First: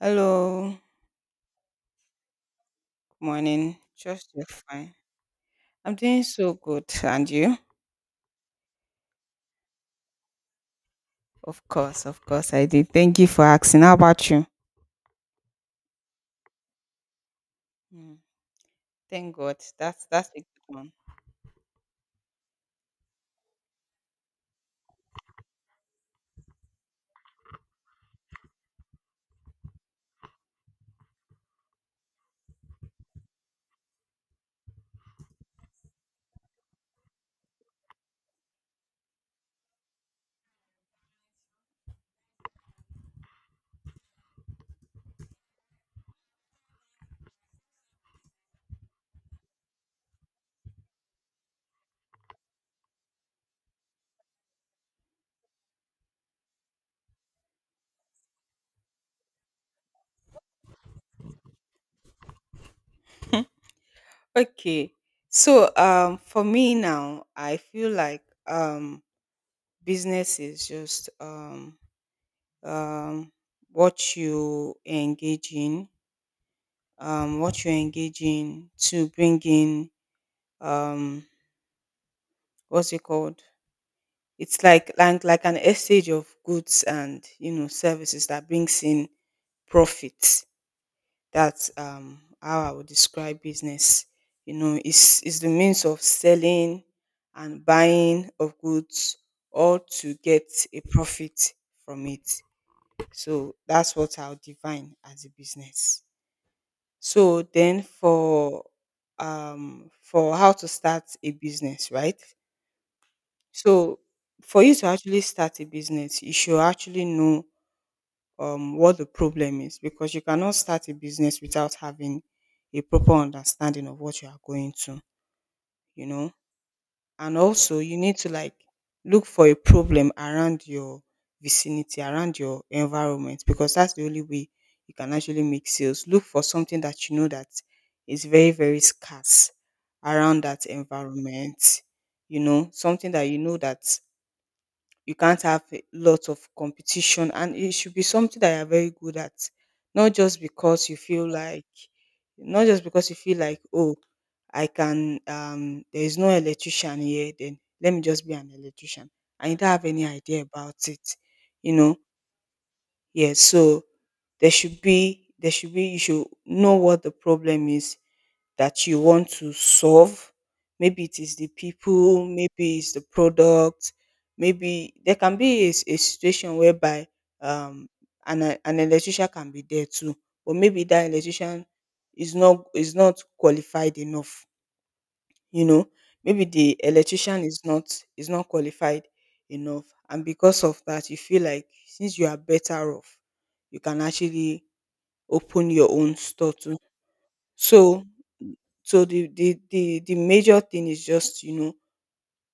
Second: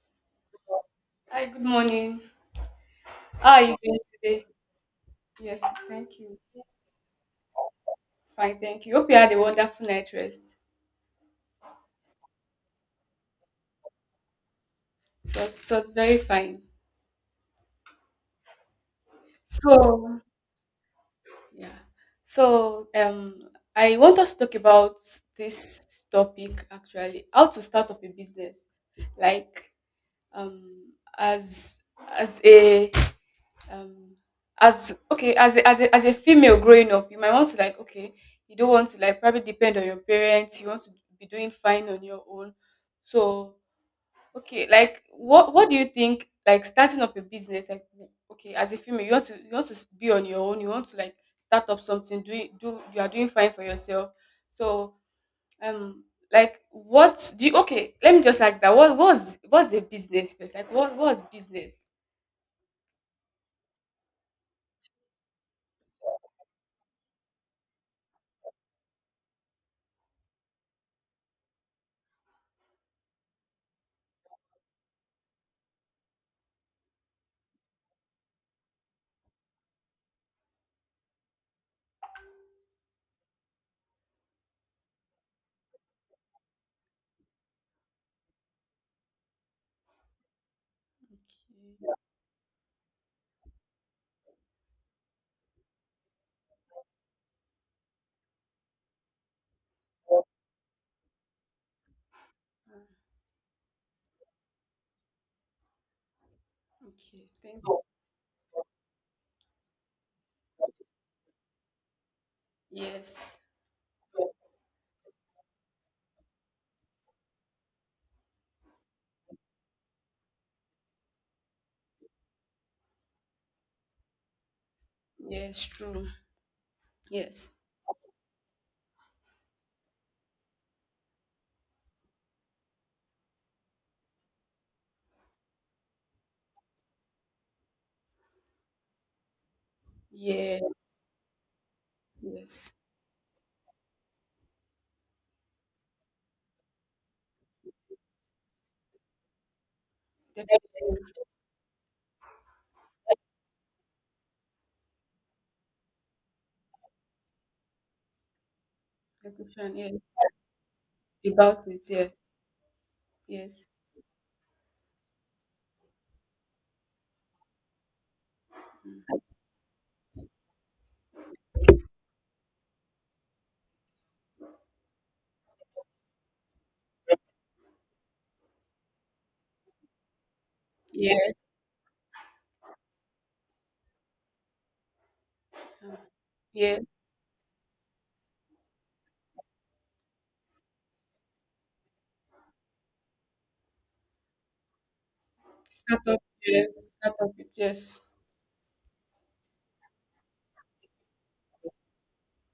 Hello, Hi, good morning. good How are morning. you doing Just you're today? fine. Yes, I'm thank doing you. so good. And you? Fine, thank you. Hope you had a wonderful night rest. Of course, I did. Thank you for asking. How about you? So it was very fine. Mm, thank God. That's So, that's a good one. yeah. So, I want us to talk about this topic, actually, how to start up a business. Like, um as as a um as okay as a female growing up, you might want to, like, okay, you don't want to, like, probably depend on your parents, you want to be doing fine on your own, so okay, like, what do you think, like, starting up a business, like, okay, as a female you want to be on your own, you want to, like, start up something, do you are doing fine for yourself, so, um like, what do you okay, let me just ask that, what was what's a business first, like, what's business. Okay. So for me now, I feel like business is just um what you engage in, to bring in, um what's it called? It's like an exchange of goods and services that brings in profits. That's how I would describe business. You know, it's the means of selling and buying of goods or to get a profit from it. So that's what I'll define as a business. Okay, So okay, thank. then for how to start a business, right? Yes. So for you to actually start a business, you should actually know, what the problem is, because you cannot start a business without having a proper understanding of what you are going to, Yes. you True. know. And Yes. also, you need to like look for a problem around your vicinity, around your environment, because that's the only way you can actually make sales. Look for something that you know that is very, very scarce around Yeah. that environment, Yes. something that you know that you can't have a lot of competition, and it should be something that you're very good at, not just Def- because you feel like not just because you feel like oh, I can there is no electrician here, then let me just be an electrician, and you don't Description. have Yes. any idea about it About you it. know Yes. yeah, Yes. so there should be you should know what the problem is that you want to solve. Maybe it is the people, maybe it's the product, maybe there can be a situation whereby, um, an electrician can be there too, but maybe that Yes. electrician is not qualified enough. You know, Uh, maybe the Yes. electrician is not qualified enough, and because of that, you feel like since you are better off, you can actually open your own Startup. store Yes. to. Startup. It. Yes. So so the major thing is just,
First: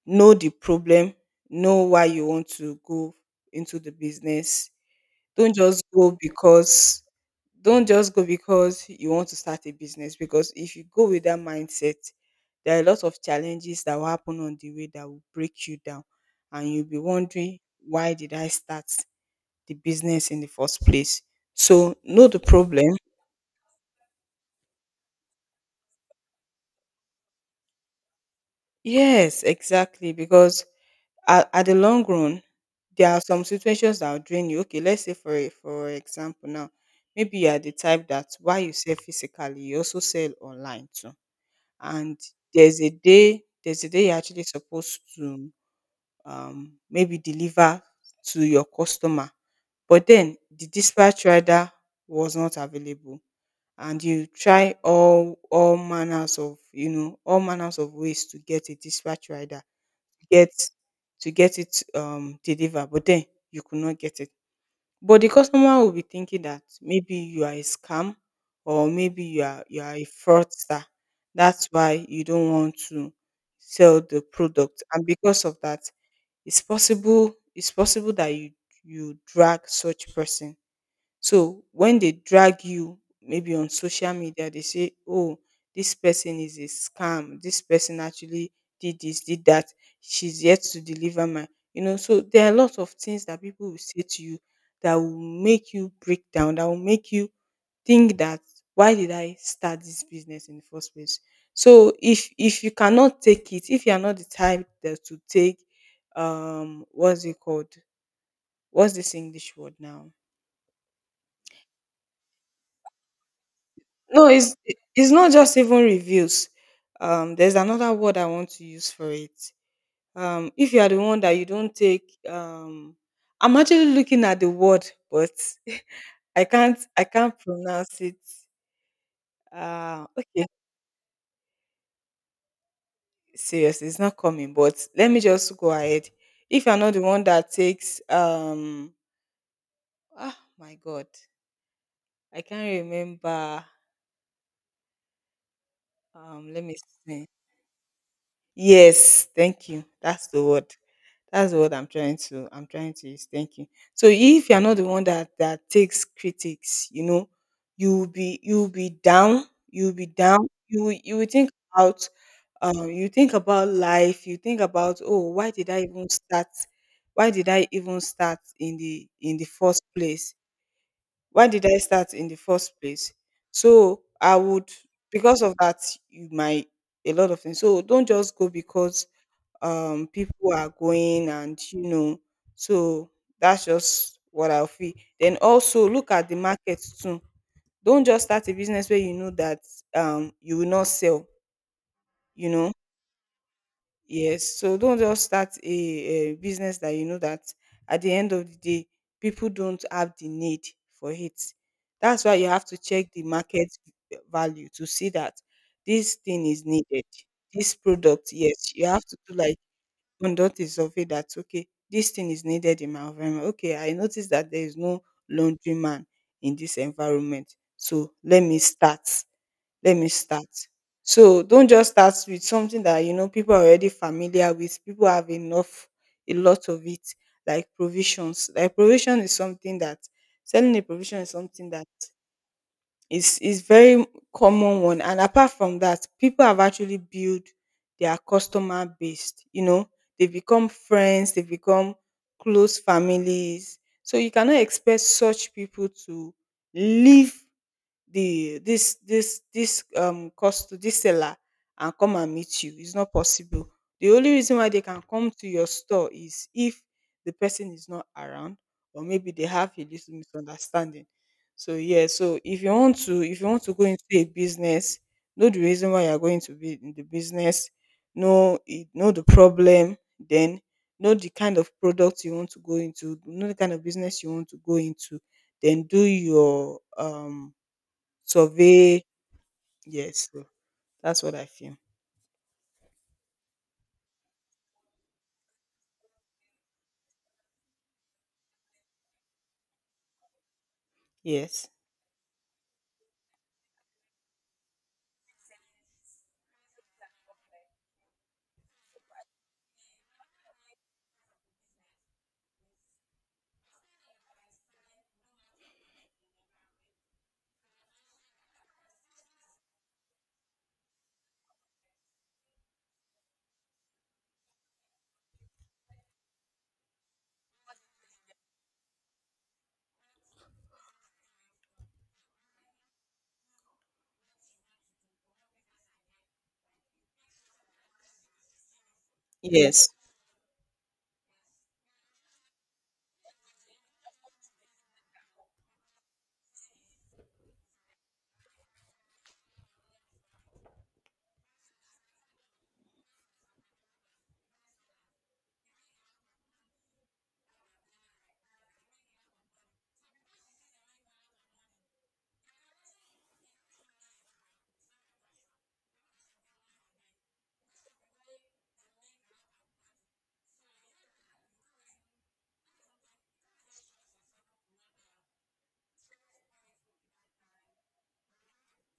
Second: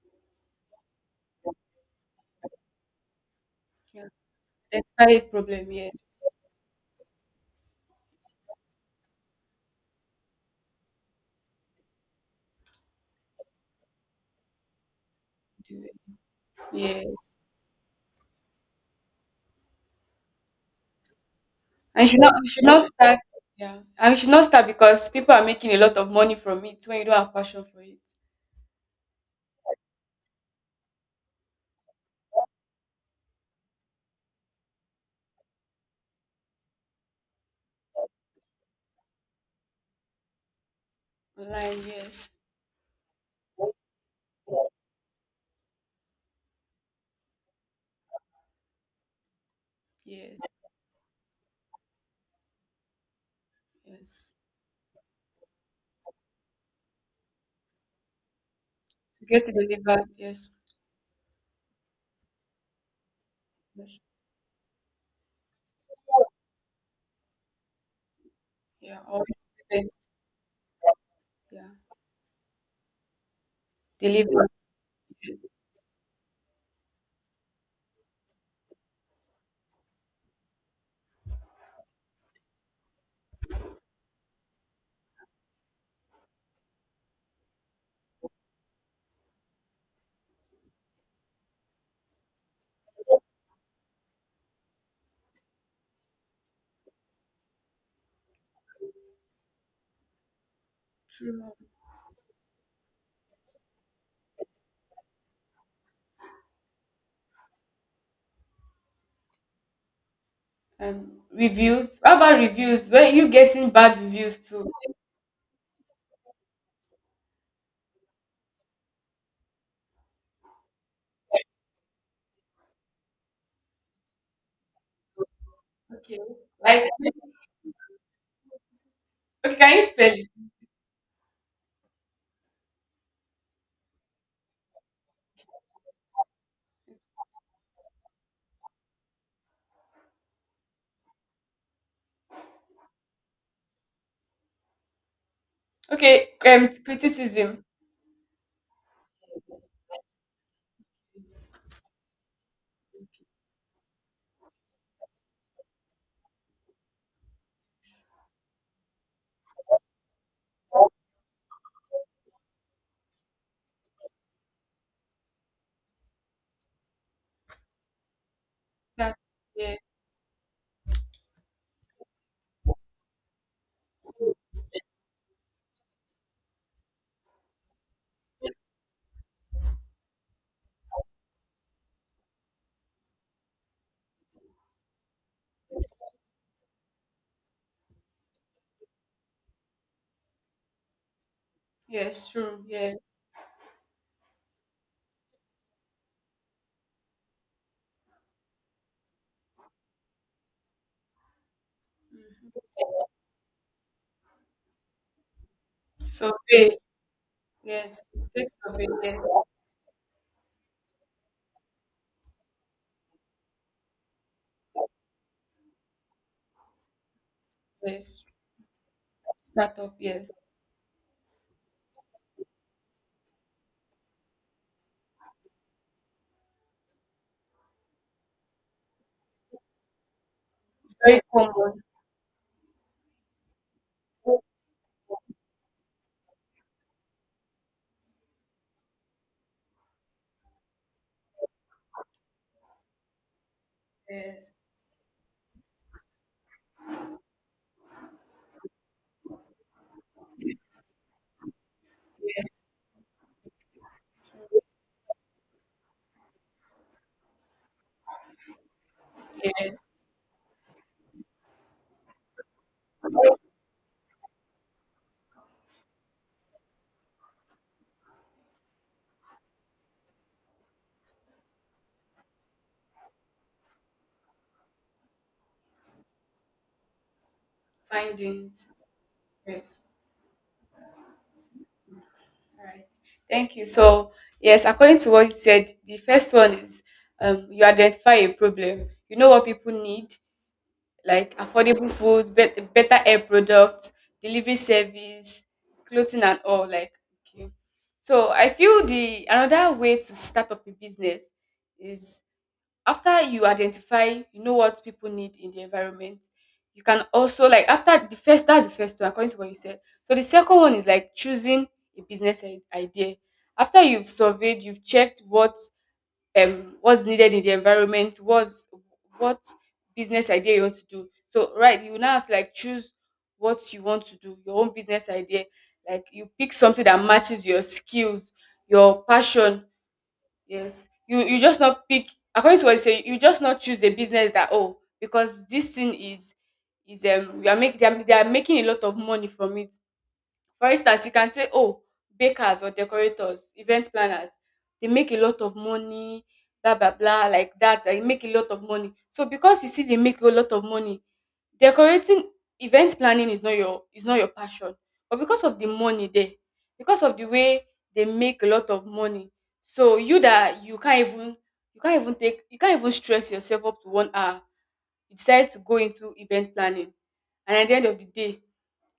know the problem, know why you want to go into the Yeah. business. Despite Don't problem. just Yes. go because don't just go because you want to start a business, because if you go with that mindset, there are a lot of challenges that will happen on the way that will break Do you it. down, and you'll be Yes. wondering why did I start the business in the first place? So And you should know not. the You should not problem. start. Yeah. And you should not start because people are making a lot of money from it when you don't have passion for it. Yes, exactly. Because at the long run, there are some situations that will drain you. Okay, let's say for example now, maybe you are the type that while you sell physically, you also sell online too. Online. And Yes. there's a day you're actually supposed to maybe deliver to your customer, but then Yes. the dispatch rider was not available, and you Yes. try all manners of all manners of ways to get a dispatch To get it rider, delivered. get Yes. to get it delivered, but then you could not Yes. get it. But the customer will be thinking that maybe you are a scam, or Yeah. maybe Or, you are a fraudster. That's yeah. why you don't want to sell the Delivered. product. And Yes. because of that, it's possible that you drag such person, so when they drag you maybe on social media, they say, "Oh, this person is a scam. This person actually did this, did that. She's yet to deliver my." You know, so there are a lot of things that people will say to you that will make you break down, that will make you think that why did I start this business in the first place? True. So if you cannot take it, if you are not the type that to take, what's it called? What's this English word now? Reviews. How about reviews? Were you getting bad No, reviews it's too? it's not just even reviews. There's another word I want to use for it. If you are the one that you don't take, I'm actually looking at the word, but Okay. I can't Like, I can't pronounce it. okay, can you Uh, spell it? okay, seriously, it's not coming. But let me just go ahead. If you're not the one that takes, my God, I can't remember. Okay, Let me see. criticism. Yes, thank you. That's the word. That's the word I'm trying to use. Thank you. So if you're not the one that takes critics, you will be down. You will be down. You will think about, you think about life. You think about, oh, why did I even start? Why did I even start in the That, in the yeah, first place? Why did I start in the first place? So I would, because of that, you might, a lot of things. So don't just go because people are going, and so that's just what I feel. Then also look at the market too. Don't just start a business where you know that you will not sell yes, you true, know yeah. yes, so don't just start a business that you know that at the end of the day people don't have the need for it. That's why you have to check the market value to see that this thing is Survey, needed, this yes. product. Take Yes, you survey, have to yes, do, like, conduct a survey that, okay, this thing is needed in my environment. Okay, I noticed that there is no laundry man in this environment. So yes. let me start. Let Startup, me yes. start. So don't just start with something that you know people are already familiar with. People have enough, a lot of it, like provisions. Like provision is something that selling a Very provision is something common, that it's very common one, and apart from that, people have actually built their customer base. They become friends, they become close families. So you yes, cannot expect such people to leave the this this this cost this seller and come and meet yes, you. It's not possible. The only reason why they can come to your store is if the person is not around, or maybe they have a yes. little misunderstanding. So, yeah, so if you want to go into a business, know the reason why you're going to be in the business, know the problem, then know the kind of product you want to go into, know the kind of business you want to go into, then do your Findings, survey. yes. Yes, so that's what I feel. All right. Thank you. So, yes, according to what you said, the first one is, you identify a problem. You know what people need, like Yes, affordable foods, better air products, delivery service, clothing and all. Like, okay. So I feel the another way to start up a business is, after you identify, you know what people need in the environment. You can also, like, after the first that's the first one according to what you said. So the second one is, like, choosing a business idea. After you've surveyed, you've checked what, what's needed in the environment, what business idea you want to do. So right, you now have to, like, choose what you want to do, your own business idea. Like, you pick something that matches your skills, your passion. yes, Yes. You just not pick, according to what you say. You just not choose a business that, oh, because this thing is we are making, they are making a lot of money from it, for instance, you can say, "Oh, bakers or decorators, event planners, they make a lot of money, blah blah blah, like that. They make a lot of money." So because you see they make a lot of money, decorating, event planning is not your passion. But because of the money there, because of the way they make a lot of money, so you that you can't even stress yourself up to one hour. You decide to go into event planning, and at the end of the day,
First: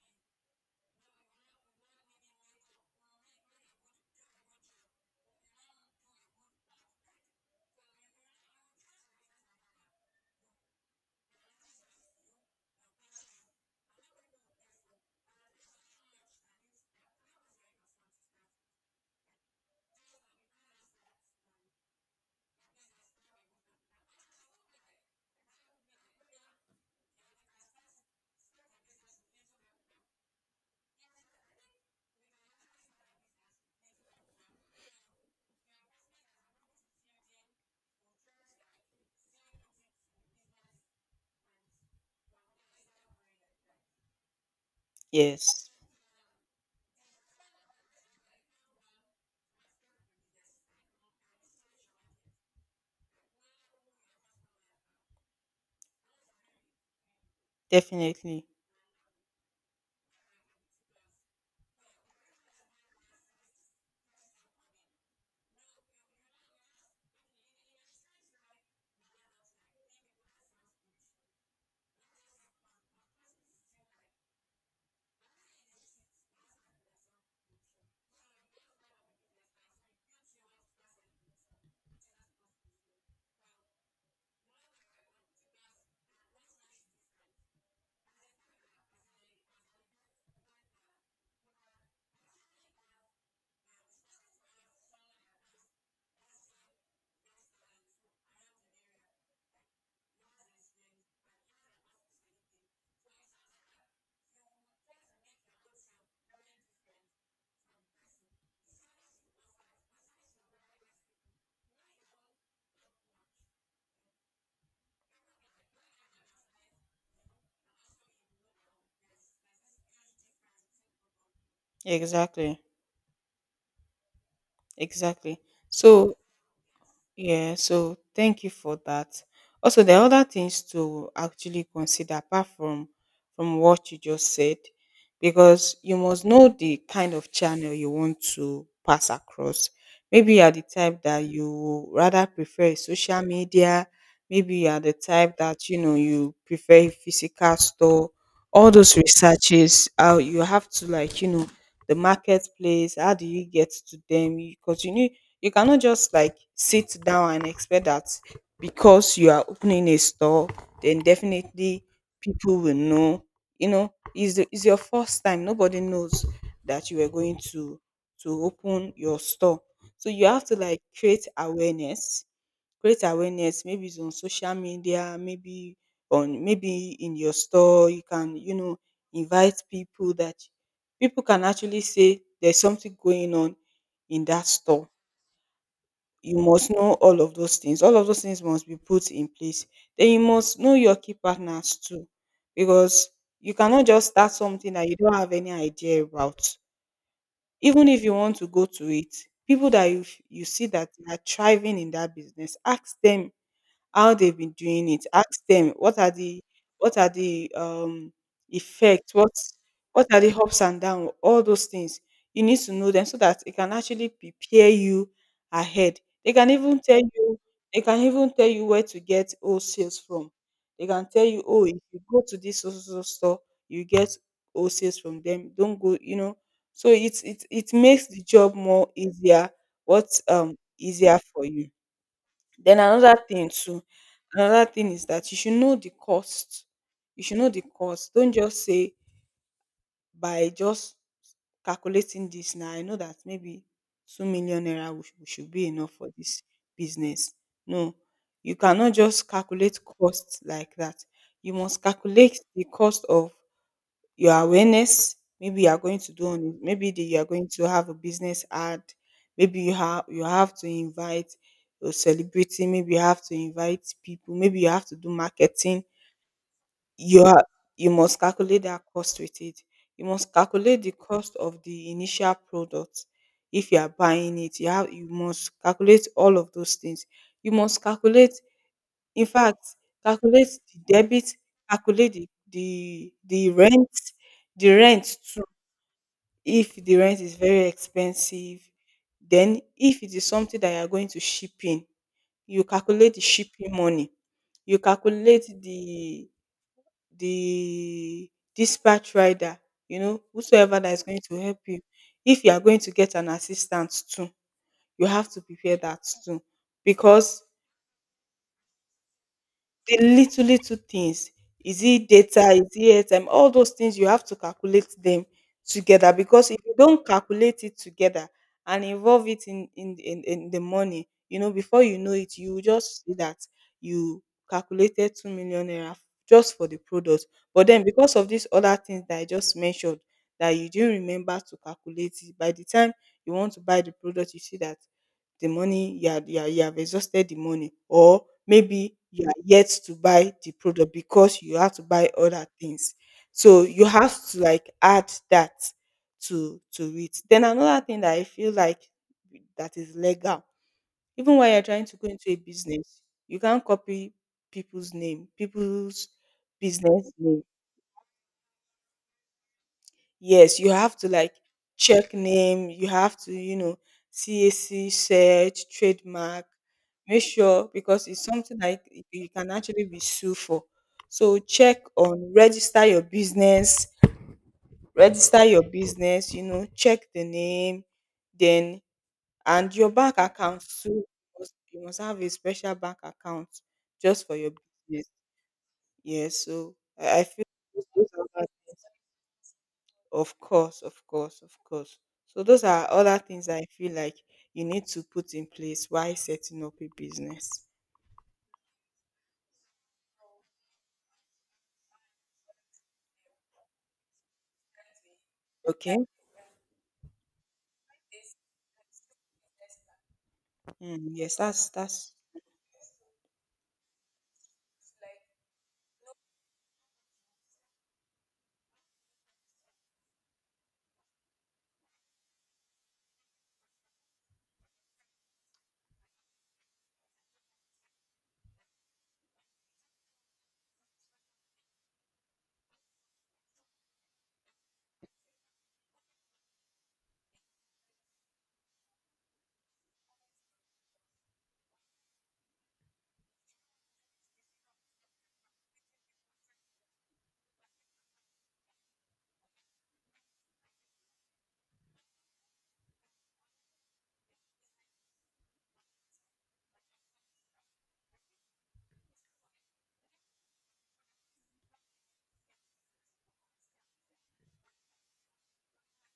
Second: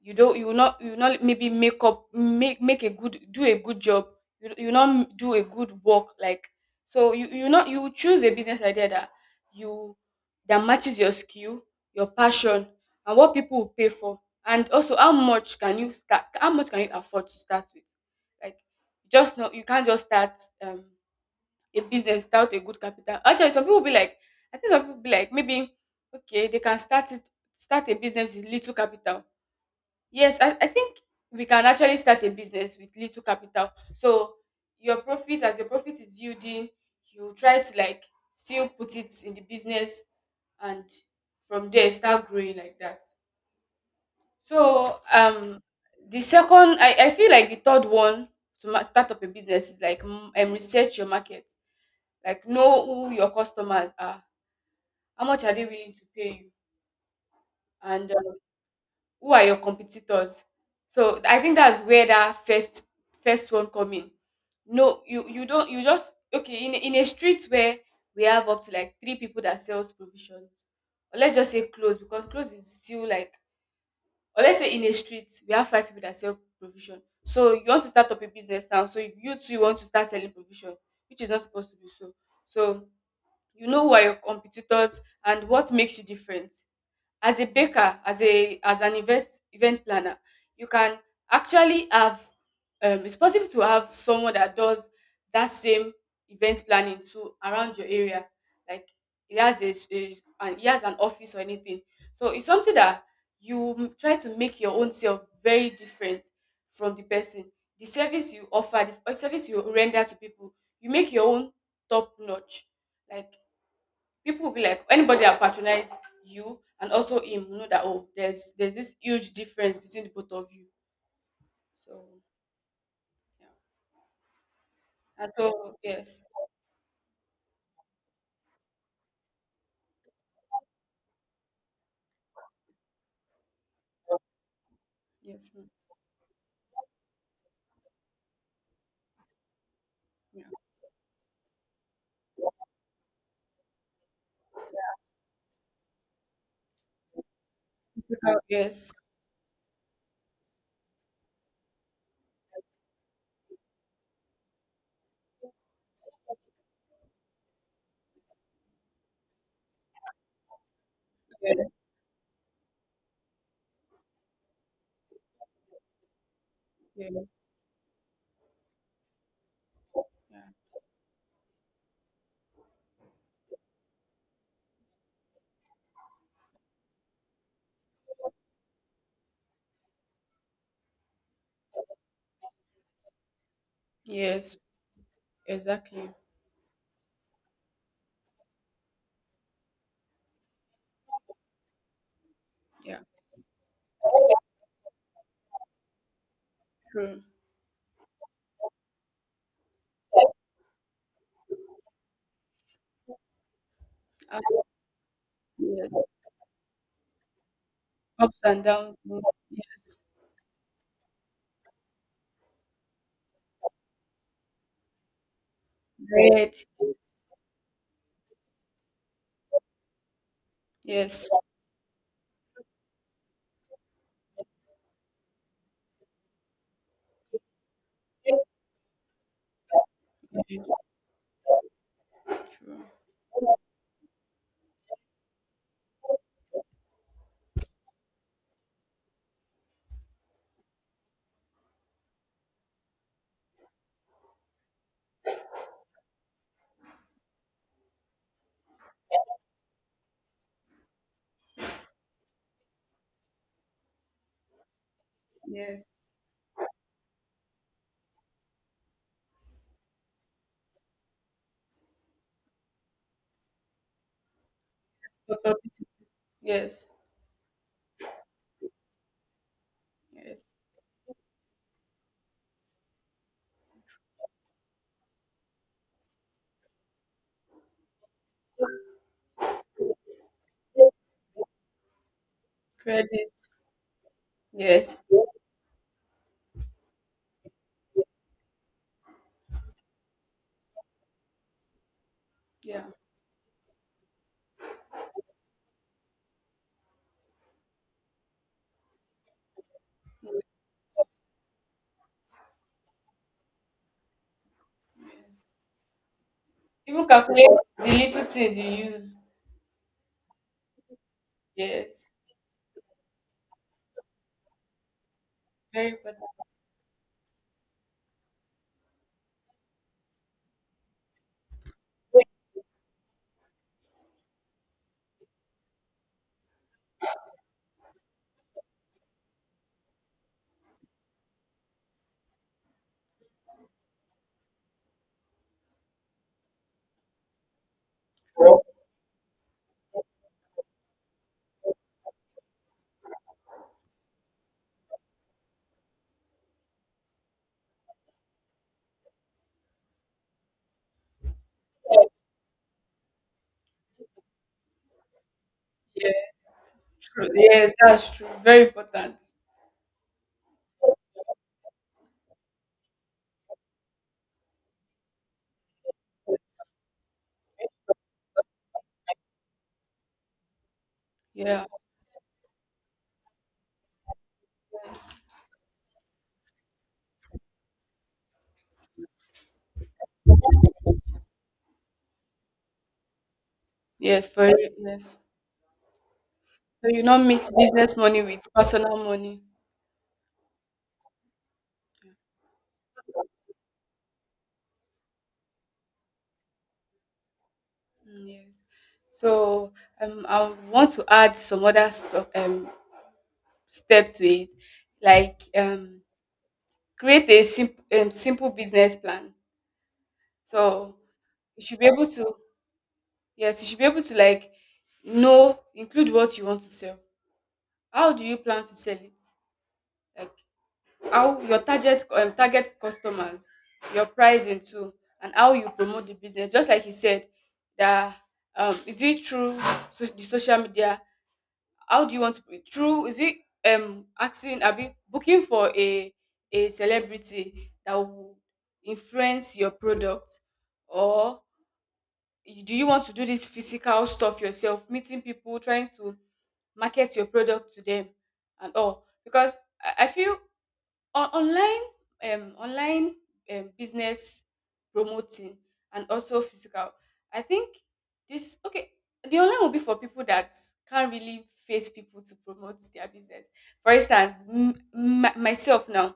you will not maybe make up make make a good do a good job, you will not do a good work, like, so you will not, you will choose a business idea that, you that matches your skill, your passion, and what people will pay for, and also how much can you afford to start with, like, just not you can't just start a business without a good capital. Actually, some people be like I think some people be like, maybe, okay, they can start a business with little capital. Yes, I think we can actually start a business with little capital. So your profit, as your profit is yielding, you try to like still put it in the business, and from there start growing like that. So, yes, the second, I feel like the third one to start up a business is, like, research your market. Like, know who your customers are, how much are they willing to pay you, and definitely, who are your competitors? So I think that's where that first one come in. No, you don't you just, okay, in in a street where we have up to like three people that sells provisions. Or let's just say clothes, because clothes is still like, or let's say, in a street we have five people that sell provision. So you want to start up a business now. So you too want to start selling provision, which is not supposed to be so. So, you know, who are your competitors and what makes you different as a baker, as a as an event planner, you can actually have, it's possible to have someone that does that same event planning too around your area, like, he has a and he has an office, or anything, so it's something that you try to make your own self very different from the person, the service you offer, the service you render to people, you make your own top notch, like, people will be like, anybody that patronize you and also him will know that, oh, there's this huge difference between the both of you, so exactly, yeah, and exactly. so So, yes, yeah, so thank you for that. Also, there are other things to actually consider apart from what you just said, yes. Mm, because you must know the kind of channel you want to pass across. Maybe you yeah. are the type that you rather prefer social media. Maybe you are the type that you know you prefer a physical store. All Yes. those researches, how you have to, like, the marketplace. How do you get to them? Because you cannot just, like, sit down and expect that because you are opening a store, then Yes. definitely people will know. You know, it's your first time. Nobody knows that you are Yes. going to open your store. So you have to, like, create awareness. Maybe it's on social media, maybe in your store you can, invite people, that people can actually say there's something going on in that Yes. store. Exactly. You must know all of those things. All of those things must be put in place. Then you must know your key partners too, Yeah. because you cannot just start something that you don't have any idea about. True. Even if you want to go to it, people that you see that they are thriving in that business, ask them how they've And, been doing it. Ask them yes. what are the what are the um Ups and downs. effects, Mm, what yeah. what are the ups and downs, all those things. You need to know them so that it can actually prepare you ahead. They can Red. even tell Yes. you they can even tell you where to get wholesales from. They can tell Yes. you, oh, if you go to this so, so, so store, you get wholesales from them. Don't go. So it makes the job more easier, what um Yeah, easier for you. Then true. another thing too, another thing is that you should know the cost. You should know the cost. Don't just say by just calculating this now. I know that maybe 2 million naira will should be enough for this business. No, you cannot just calculate cost like that. You must calculate the cost of your awareness. Maybe you are going Yes. to do on you are going to have a business ad. Maybe you have to invite a celebrity. Maybe you have to invite people. Maybe you have to do marketing. Publicity. Yes. You are you must calculate that cost with it. You must Yes. calculate the cost of the initial product if you are buying it. You must calculate all of those things. You must calculate, in fact, calculate the debit, calculate the the Credit. the rent, the Yes. rent too, if the rent is very expensive. Then if it is something that you are going to ship in, you Yeah. calculate the shipping money, you calculate the dispatch rider, whosoever that is going to help you. If you are going to get an assistant too, you have to Yes. prepare that too, Even because. calculate the little things you use. The little, little things. Is it Yes, data? Is it airtime? All those things you have to calculate them very together, important. because if you don't calculate it together and involve it in the money, before you know it, you will just see that you calculated 2 million naira just for the product. But then because of these other things that I just mentioned, that you didn't remember to calculate it, by the time you want to buy the product, you see that the money you have exhausted the money, or maybe you are yet to buy the product because you have to buy other things. So you have to, like, add that to it. Then another thing that I feel like, that is legal, even when you're trying to go into a business, you can't copy people's name, people's Yeah, business true. name. Yes, that's true. Very important. Yes, you have to, like, check name, you have to, CAC search, trademark, make sure, because it's something like you can actually be sued for. So Yeah. check on register your business, Yes. register your business, check the name, then and your bank account too. You must have a special bank account just Yes. for For your real, business. yes. Yes, so So you I not feel mix those business money those with are. personal money. Of course, of course, of course. So those are other things I feel like you need to put in place while setting up a business. Mm, yes. So, I want to add some other stuff, step to it, like, Okay. create a simple, simple business plan. So Mm, yes, you that's should be able that's to, yes, you should be able to, like, know, include what you want to sell, how do you plan to sell it? Like, how your target, target customers, your pricing too, and how you promote the business. Just like you said, that, is it through, the social media? How do you want to, through? Is it, asking? Abi booking for a celebrity that will influence your product, or do you want to do this physical stuff yourself, meeting people, trying to market your product to them, and all, because I feel on online, online, business promoting, and also physical, I think this, okay, the online will be for people that can't really face people to promote their business. For instance, myself now,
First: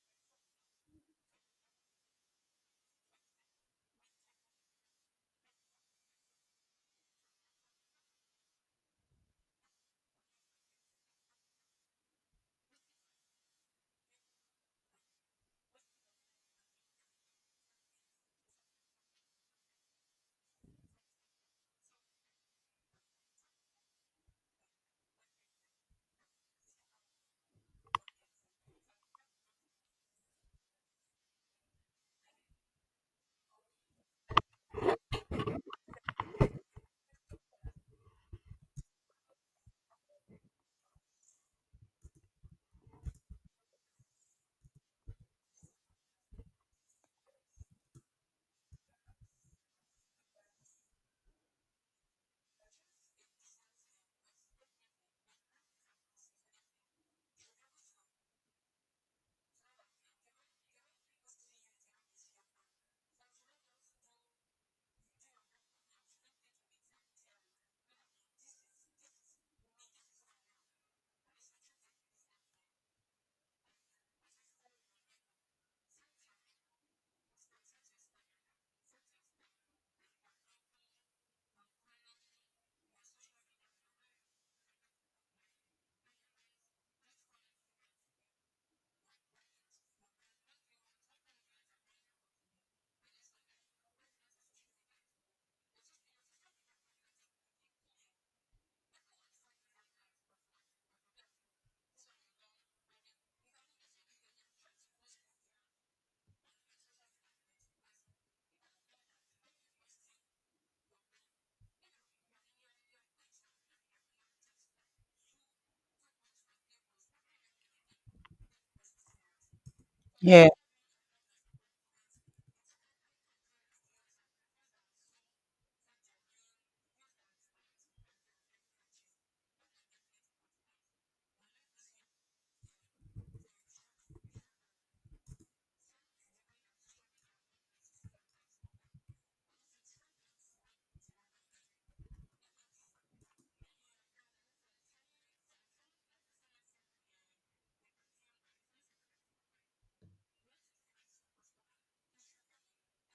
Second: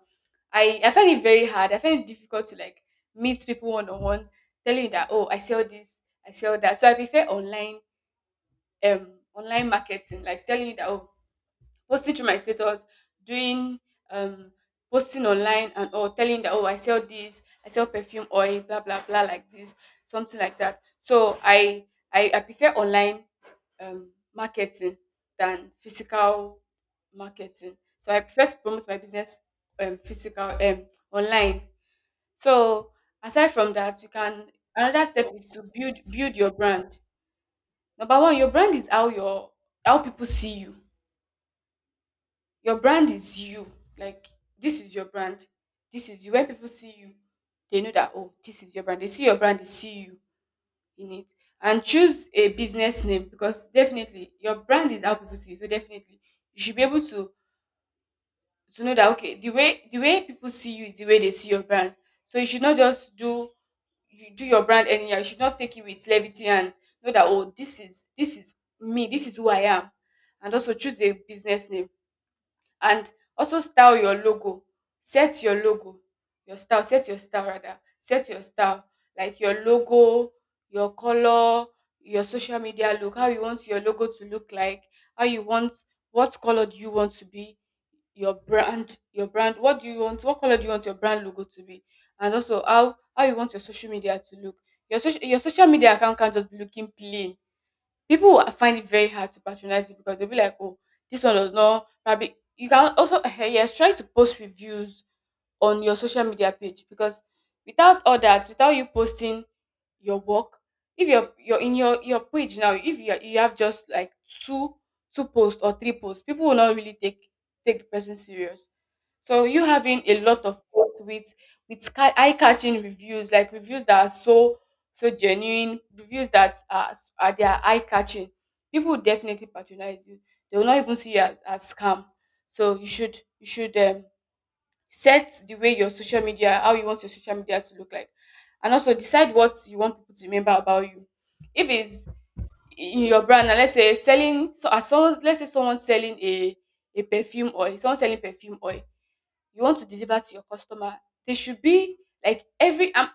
I find it very hard, I find it difficult to, like, meet people one-on-one, telling you that, oh, I sell this, I sell that, so I prefer online, um online marketing, like, telling you that, oh, posting through my status, doing, um posting online and all, telling that, oh, I sell this, I sell perfume oil, blah blah blah like this, something like that. So I prefer online, um marketing than physical marketing. So I prefer to promote my business, physical, online. So aside from that, you can, another step is to build your brand. Number one, your brand is how your, how people see you. Your brand is you. Like, this is your brand. This is you. When people see you, they know that, oh, this is your brand. They see your brand, they see you in it. And choose a business name, because definitely your brand is how people see you. So definitely you should be able to know that, okay, the way people see you is the way they see your brand. So you should not just do, you do your brand anyhow. You should not take it with levity, and know that, oh, this is me, this is who I am. And also choose a business name. And also, style your logo, set your logo, your style, set your style, rather, set your style. Like, your logo, your color, your social media. Look how you want your logo to look like, how you want, what color do you want to be, your brand, what do you want, what color do you want your brand logo to be. And also, how you want your social media to look. Your social media account can not just be looking plain. People will find it very hard to patronize you, because they'll be like, oh, this one does not, probably you can also yes, try to post reviews on your social media page. Because without all that, without you posting your work, if you're in your page now, if you have just like two two posts or three posts, people will not really take the person serious. So you having a lot Yeah. of posts with eye catching reviews, like reviews that are so genuine, reviews that are their eye catching, people will definitely patronize you. They will not even see you as, scam. So you should set the way your social media, how you want your social media to look like. And also decide what you want people to remember about you. If it's in your brand now, let's say selling, so as someone, let's say someone selling a perfume oil, someone selling perfume oil, you want to deliver to your customer. They should be like every,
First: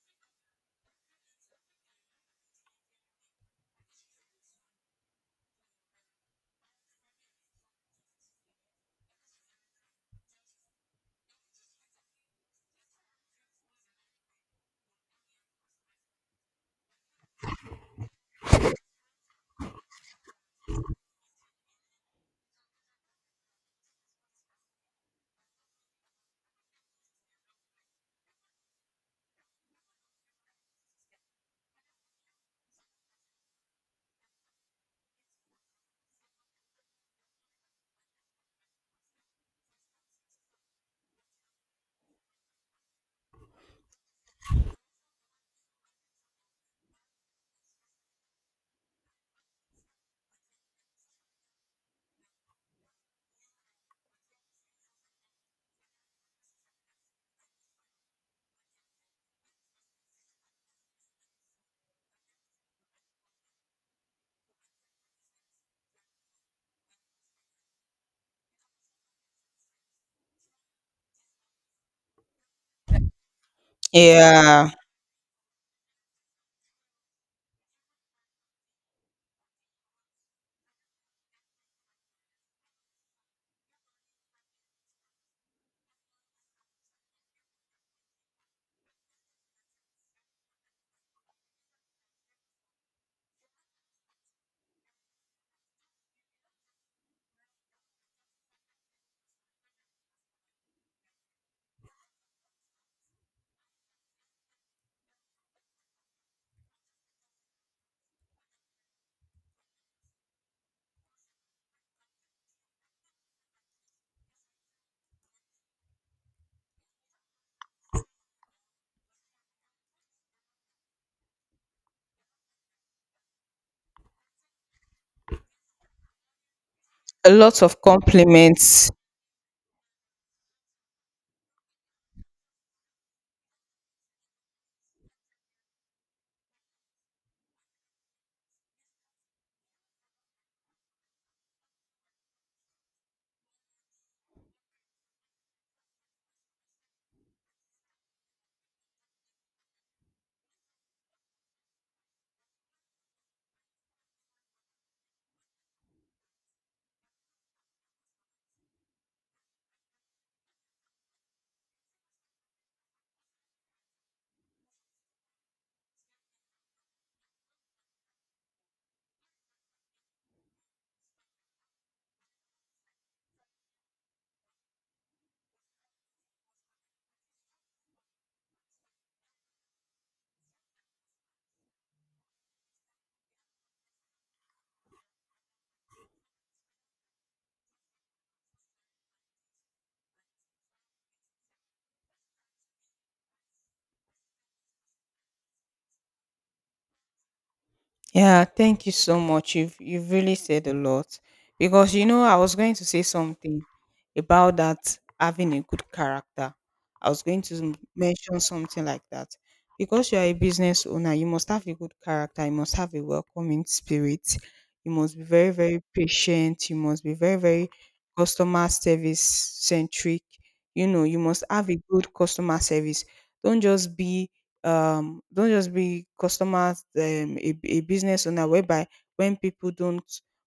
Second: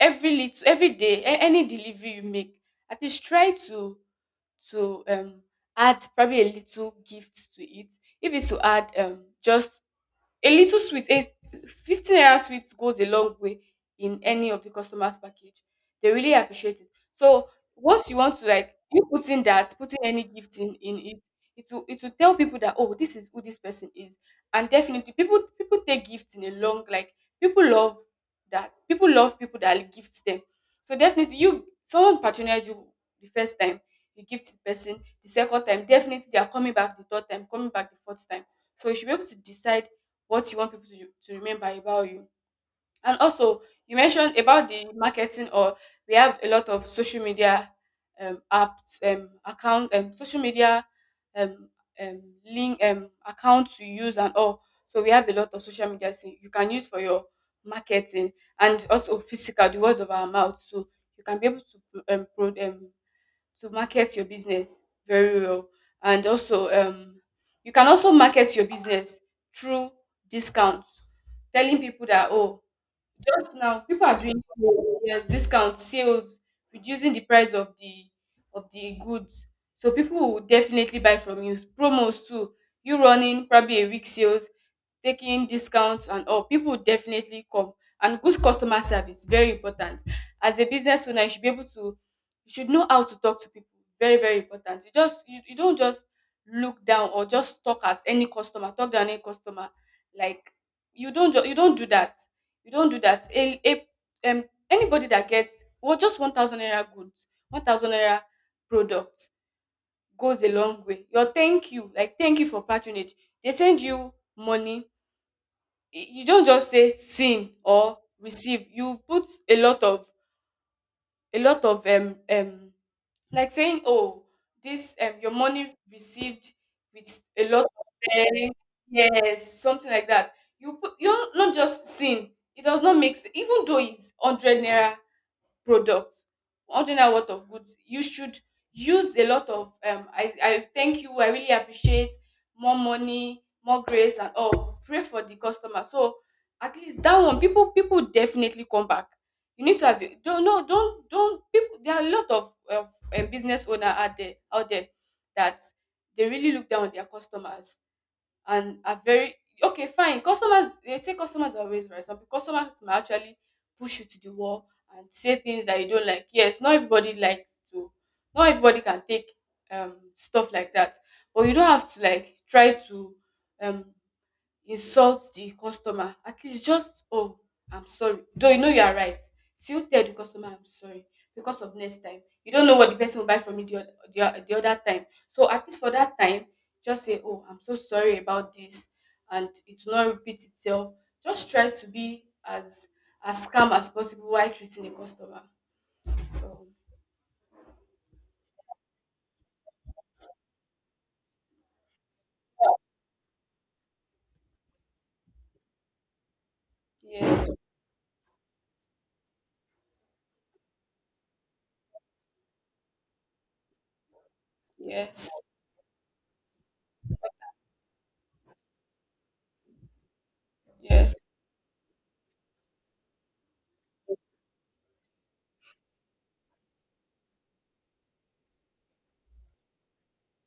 every little, every day a-, any delivery you make, at least try to add probably a little gift to it. If it's to add just a little sweet, a 15 naira sweet goes a long way in any of the customers' package. They really appreciate it. So once you want to, like, you putting that, putting any gift in it, it will tell people that, oh, this is who this person is. And definitely people take gifts in a long, like, people love that. People love people that gift them. So definitely, you, someone patronize you the first time, you gift the person, the second time, definitely they are coming back the third time, coming back the fourth time. So you should be able to decide what you want people to remember about you. And also, you mentioned about the marketing, or we have a lot of social media apps, account, social media um, um, link, accounts to use and all. So we have a lot of social media thing you can use for your marketing. And also physical, the words of our mouth. So you can be able to to market your business very well. And also you can also market your business through discounts, telling people that, oh, just now, people are doing Yeah. sales, yes, discount sales, reducing the price of the goods. So people will definitely buy from you. Promos too. You running probably a week sales, taking discounts and all. People will definitely come. And good customer service, very important. As a business owner, you should be able to, you should know how to talk to people. Very, very important. You don't just look down or just talk at any customer, talk down any customer. Like, you don't ju-, you don't do that, you don't do that, a anybody that gets well, just 1,000 naira goods, 1,000 naira products goes a long way. Your thank you, like thank you for patronage, they send you money. Y-, you don't just say sin or receive, you put a lot of a lot of um um like saying, oh, this, your money received, with A a lot lot of of thanks. compliments. Yes, something like that. You put, you're not just sin, it does not make sense. Even though it's 100 naira product, ordering out a lot of goods, you should use a lot of I thank you, I really appreciate, more money, more grace, and all, pray for the customer. So at least that one, people definitely come back. You need to have a-, don't, no, don't, don't, people, there are a lot of business owner out there that they really look down on their customers, and are very, okay, fine. Customers, they say customers are always right. Some customers might actually push you to the wall, and say things that you don't like. Yes, not everybody likes to, not everybody can take stuff like that. But you don't have to, like, try to um insult the customer. At least just, oh, I'm sorry, though, you know you are right. Still tell the customer, I'm sorry. Because of next time, you don't know what the person will buy from you the other time. So at least for that time, just say, oh, I'm so sorry about this, and it will not repeat itself. Just try to be as calm as possible while treating a customer. So Yeah. Thank you so much. You've really said a lot, because, you know, I was going to say something about that, having a good character. I was going yes, to mention something like that. Because you are a business owner, you must have a good character, you must have a welcoming spirit, you must be yes, very, very patient, you must be very, very customer service centric. You know, yes, you must have a good customer service. Don't just be don't just be customers, a business owner whereby, when people don't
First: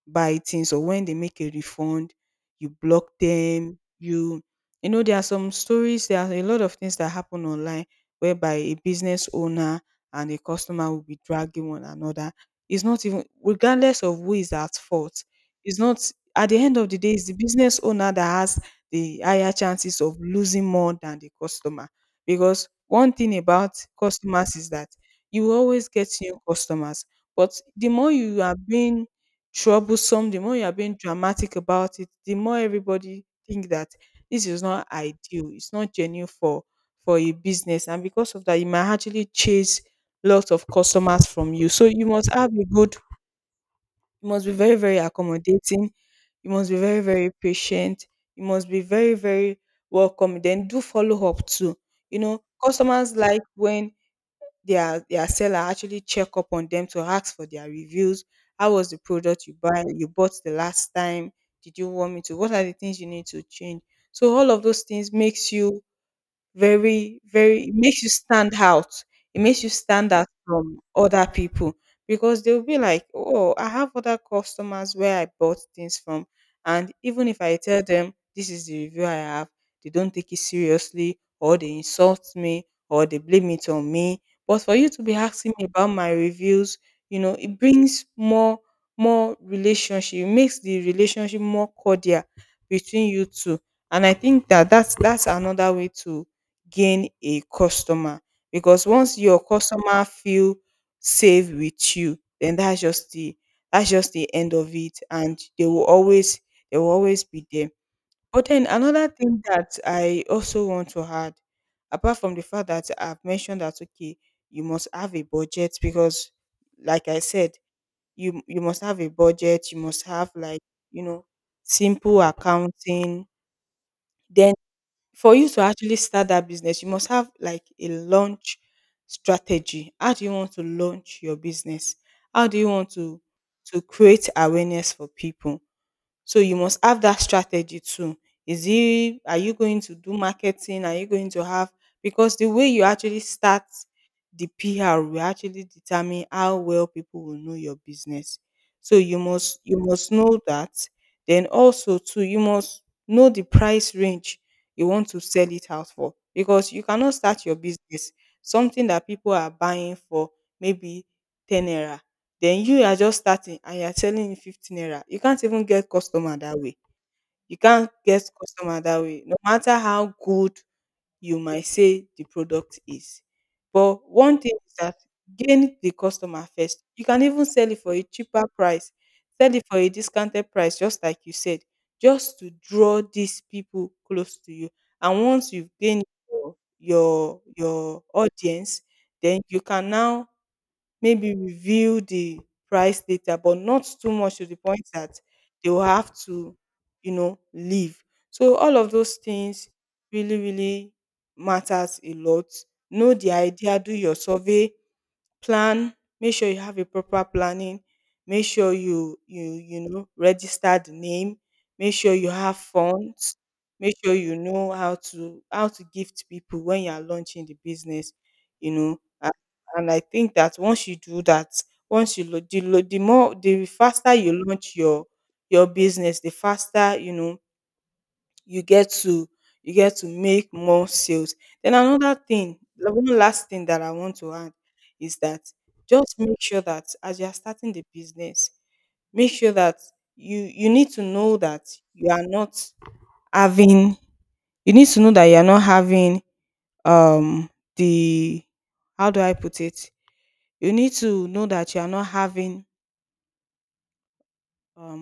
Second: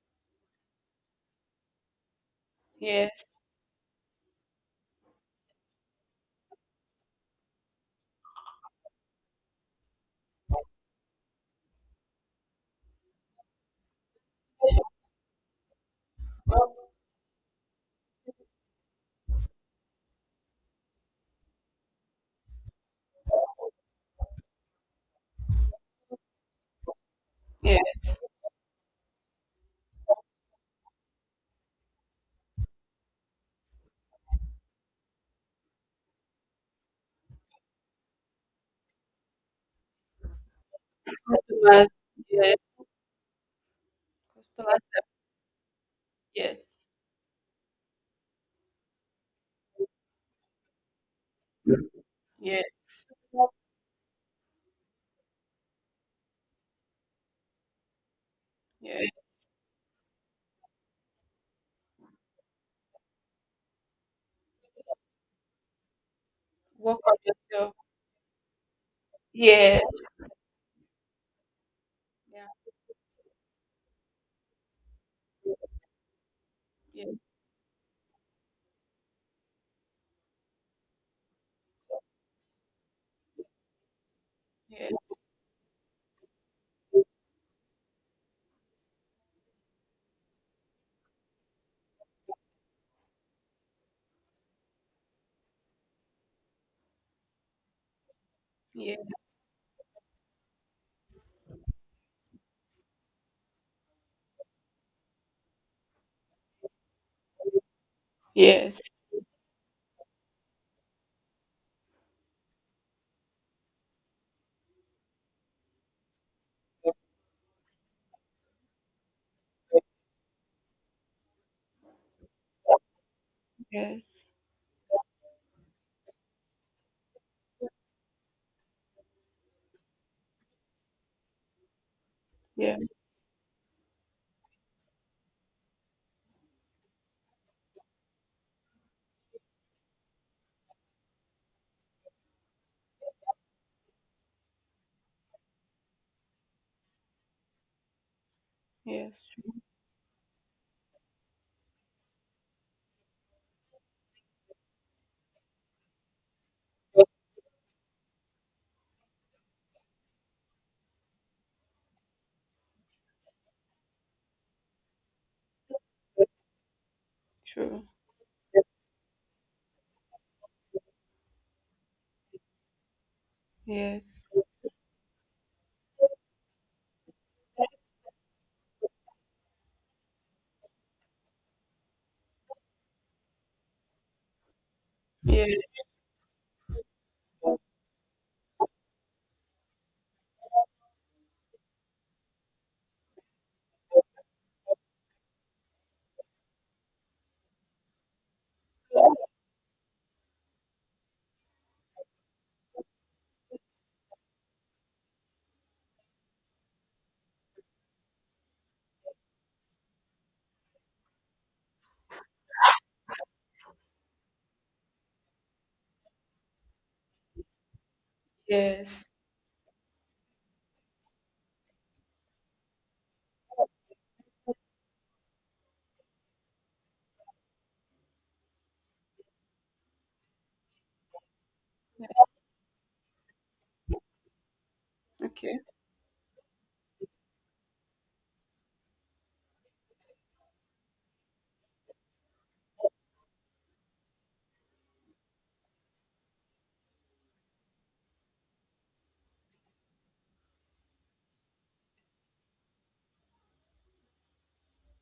buy things or when they make a refund, you block yes, them, you. You know, there are some stories, there are a lot of things that happen online, whereby a business owner and a customer will be dragging one another. It's not even, regardless of who is at fault, it's not. At the end of the day, it's the business owner that has the higher chances of losing more than the customer. Because one thing about customers is that you always get new customers, but the yes, more you are being troublesome, the more you are being dramatic about it, the more everybody think that this is not ideal. It's not genuine for a business, and because of that, you might actually chase lots of customers from you. So customers, you must have yes, a good, you must be very, customers, very accommodating, you must be yes, very, very patient, you must be very, very welcome. Then do follow up too. You know, yes, customers like when their seller actually check up on them to ask for their reviews. How was the product yes. you bought the last time? Did you want me to? What are the things you need to change? So all of those things makes you Work on very, very, it yourself. makes you stand out it makes you Yes. stand out from other people, because Yeah. they'll be like, oh, I have other customers where I bought things from, and Yes. even if I tell them this is the review I have, they don't take it seriously, or they insult me, or they blame it on me, but for you to be asking me about my reviews, it brings more relationship, it makes the relationship more cordial between you two, and I think that that's another way to gain a customer, because Yes. once your customer feel safe with you, then that's just the end of it, and they will always be there. But then Yes. another thing that I also want to add, apart from the fact that I've mentioned, that, okay, you must have a budget, because, like I said, you must have a budget, you must have, like, you know simple accounting. Yes. Yes. Then for you to actually start that business, you must have, like, a launch strategy. How do you want to launch your business? How do you Yeah. want to create awareness for people? So you must have that strategy too. Is it are you going to do marketing? Are you going to have, because the way you actually start, the PR will actually determine how well people will know your business. So you Yes. must, you must know that. Then also too, you must know the price range you want to sell it out for. Because you cannot start your business, something that people are buying for maybe 10 naira, then you are just starting and you are selling him 15 naira. You can't even get customer that way. You True. can't get customer that way, no matter how good you might say the product is. But Yes. one thing is that, gain the customer first. You can even sell it for a cheaper price, sell it for a discounted price, just like you said, just to draw these people close to you. And once you've Yes. gained your audience, then you can now maybe review the price later, but not too much to the point that they will have to, leave. So all of those things really, really matters a lot. Know the idea, do your survey, plan, make sure you have a proper planning, make sure you you you know register the name, make sure you have funds, make sure you know how to gift people when you are launching the business, you know, Yes. and I think that once you do that, once you lo the more, the faster you launch your business, the faster, you get to you get to make more sales. Then another thing, the one last thing that I want to add is that, Okay. just make sure that as you are starting the business, make sure that you need to know that you are not having, you need to know that you are not having, um the, how do I put it, you need to know that you are not having, um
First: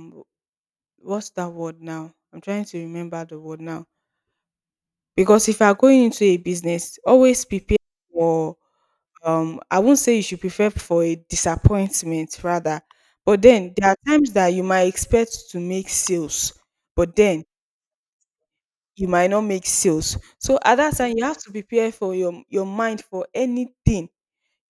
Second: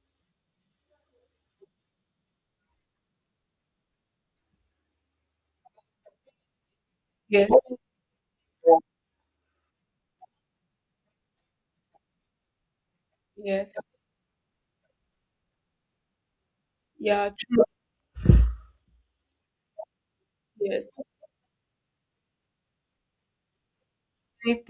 what's that word now? I'm trying to remember the word now. Because if you are going into a business, always Yes. prepare for I won't say you should prepare for a disappointment, rather. But then Yes. there are times that you might expect to make sales, but Yeah. then True. you might not make sales. So at that Yes. time you have to prepare for your mind for anything.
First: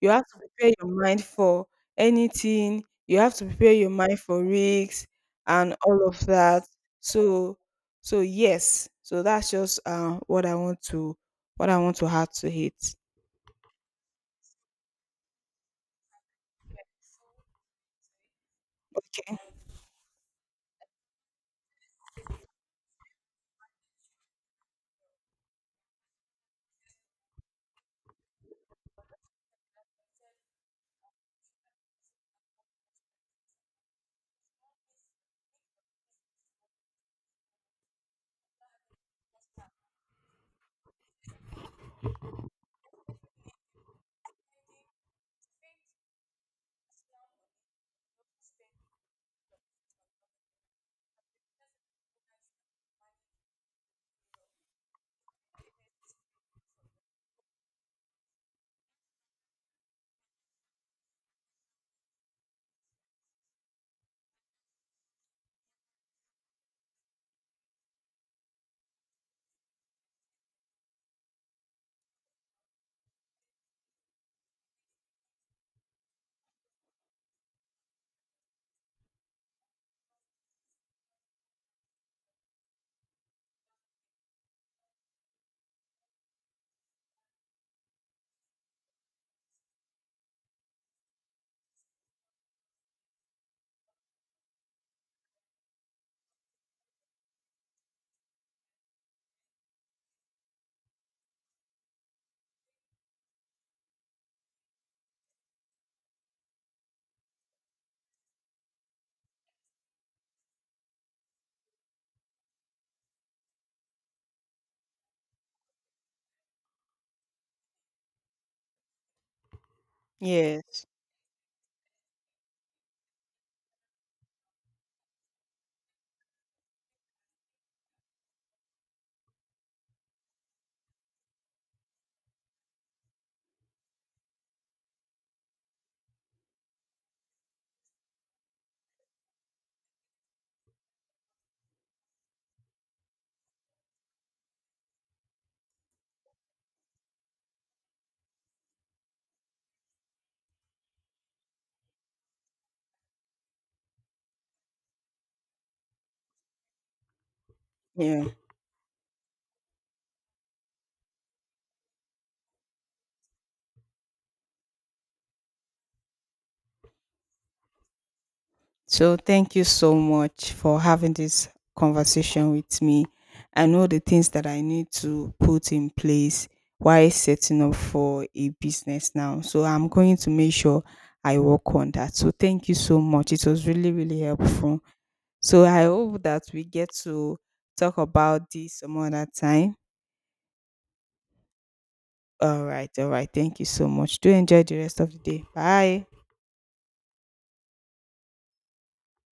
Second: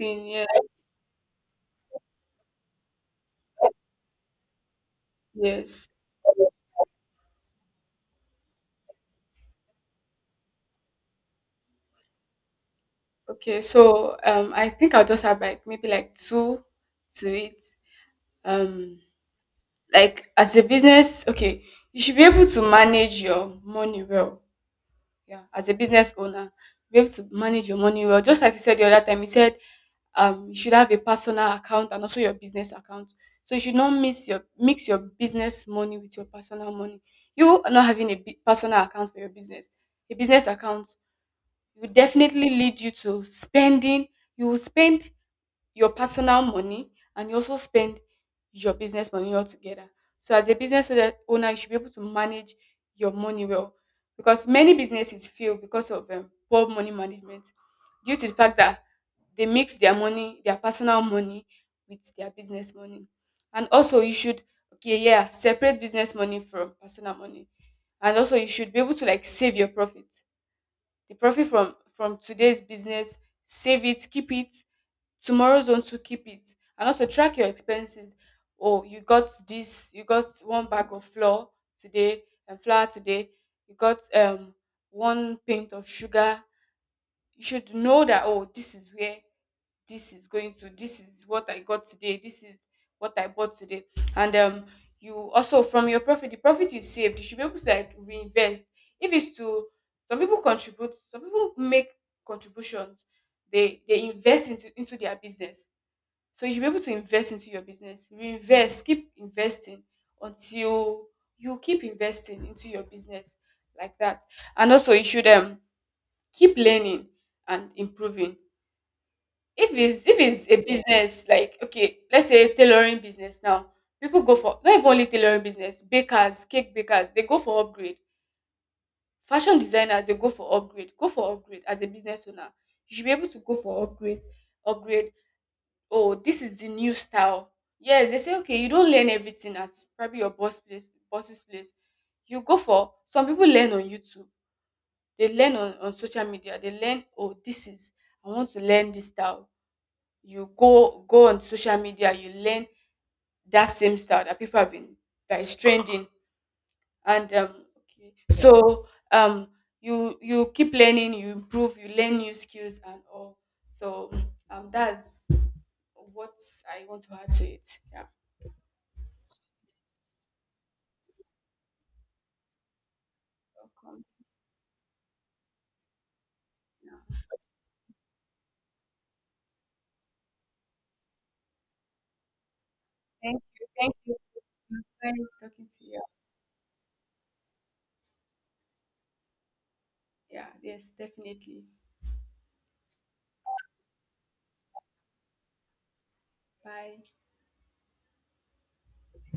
You have to Yes. prepare your mind for anything. You have to prepare your mind for risks, and Yes. all of that. So, yes. So that's just what I want to add to it. Okay. So I think I'll just have like maybe like two to it. Um, Okay. like, as a business, okay, you should be able to manage your money well. Yeah, as a business owner, be able to manage your money well. Just like you said the other time, you said you should have a personal account and also your business account. So you should not mix your business money with your personal money. You not having a bi- personal account for your business, a business account, will definitely lead you to spending. You will spend your personal money, and you also spend your business money altogether. So as a business owner, you should be able to manage your money well, because many businesses fail because of poor money management, due to the fact that they mix their money, their personal money, with their business money. And also, you should, okay, yeah, separate business money from personal money. And also, you should be able to, like, save your profit. The profit from today's business, save it, keep it, tomorrow's own, to keep it. And also track your expenses. Oh, you got this, you got one bag of flour today, and flour today, you got one pint of sugar. You should know that, oh, this is where this is going to, this is what I got today, this is what I bought today. And you also, from your profit, the profit you saved, you should be able to, like, reinvest. If it's to, some people contribute, some people make contributions, they invest into their business. So you should be able to invest into your business. Reinvest, keep investing, until, you keep investing into your business like that. And also, you should keep learning and improving. If it's a Yes. business like, okay, let's say tailoring business now. People go for, not even only tailoring business, bakers, cake bakers, they go for upgrade. Fashion designers, they go for upgrade. Go for upgrade as a business owner. You should be able to go for upgrade. Oh, this is the new style. Yes, they say, okay, you don't learn everything at, probably your boss place, boss's place. You go for, some people learn on YouTube, they learn on social media. They learn, oh, this is, I want to learn this style. You go on social media, you learn that same style that people have been, that is trending. And okay. Yeah. So um you keep learning, you improve, you learn new skills and all. So that's what I want to add to it. Yeah. So, thank you so much for having this conversation with me. I know the Come. things that I need to put in place while Yeah. setting up for a business now. So, I'm going to make sure I work on that. So, thank you so much. Thank It was you. really, Thank you. really It helpful. was nice So, talking I to you. hope that we get to talk about this some other time. Yeah, yes, definitely. All right. All right. Thank you so much. Do enjoy the rest of the day. Bye. Bye.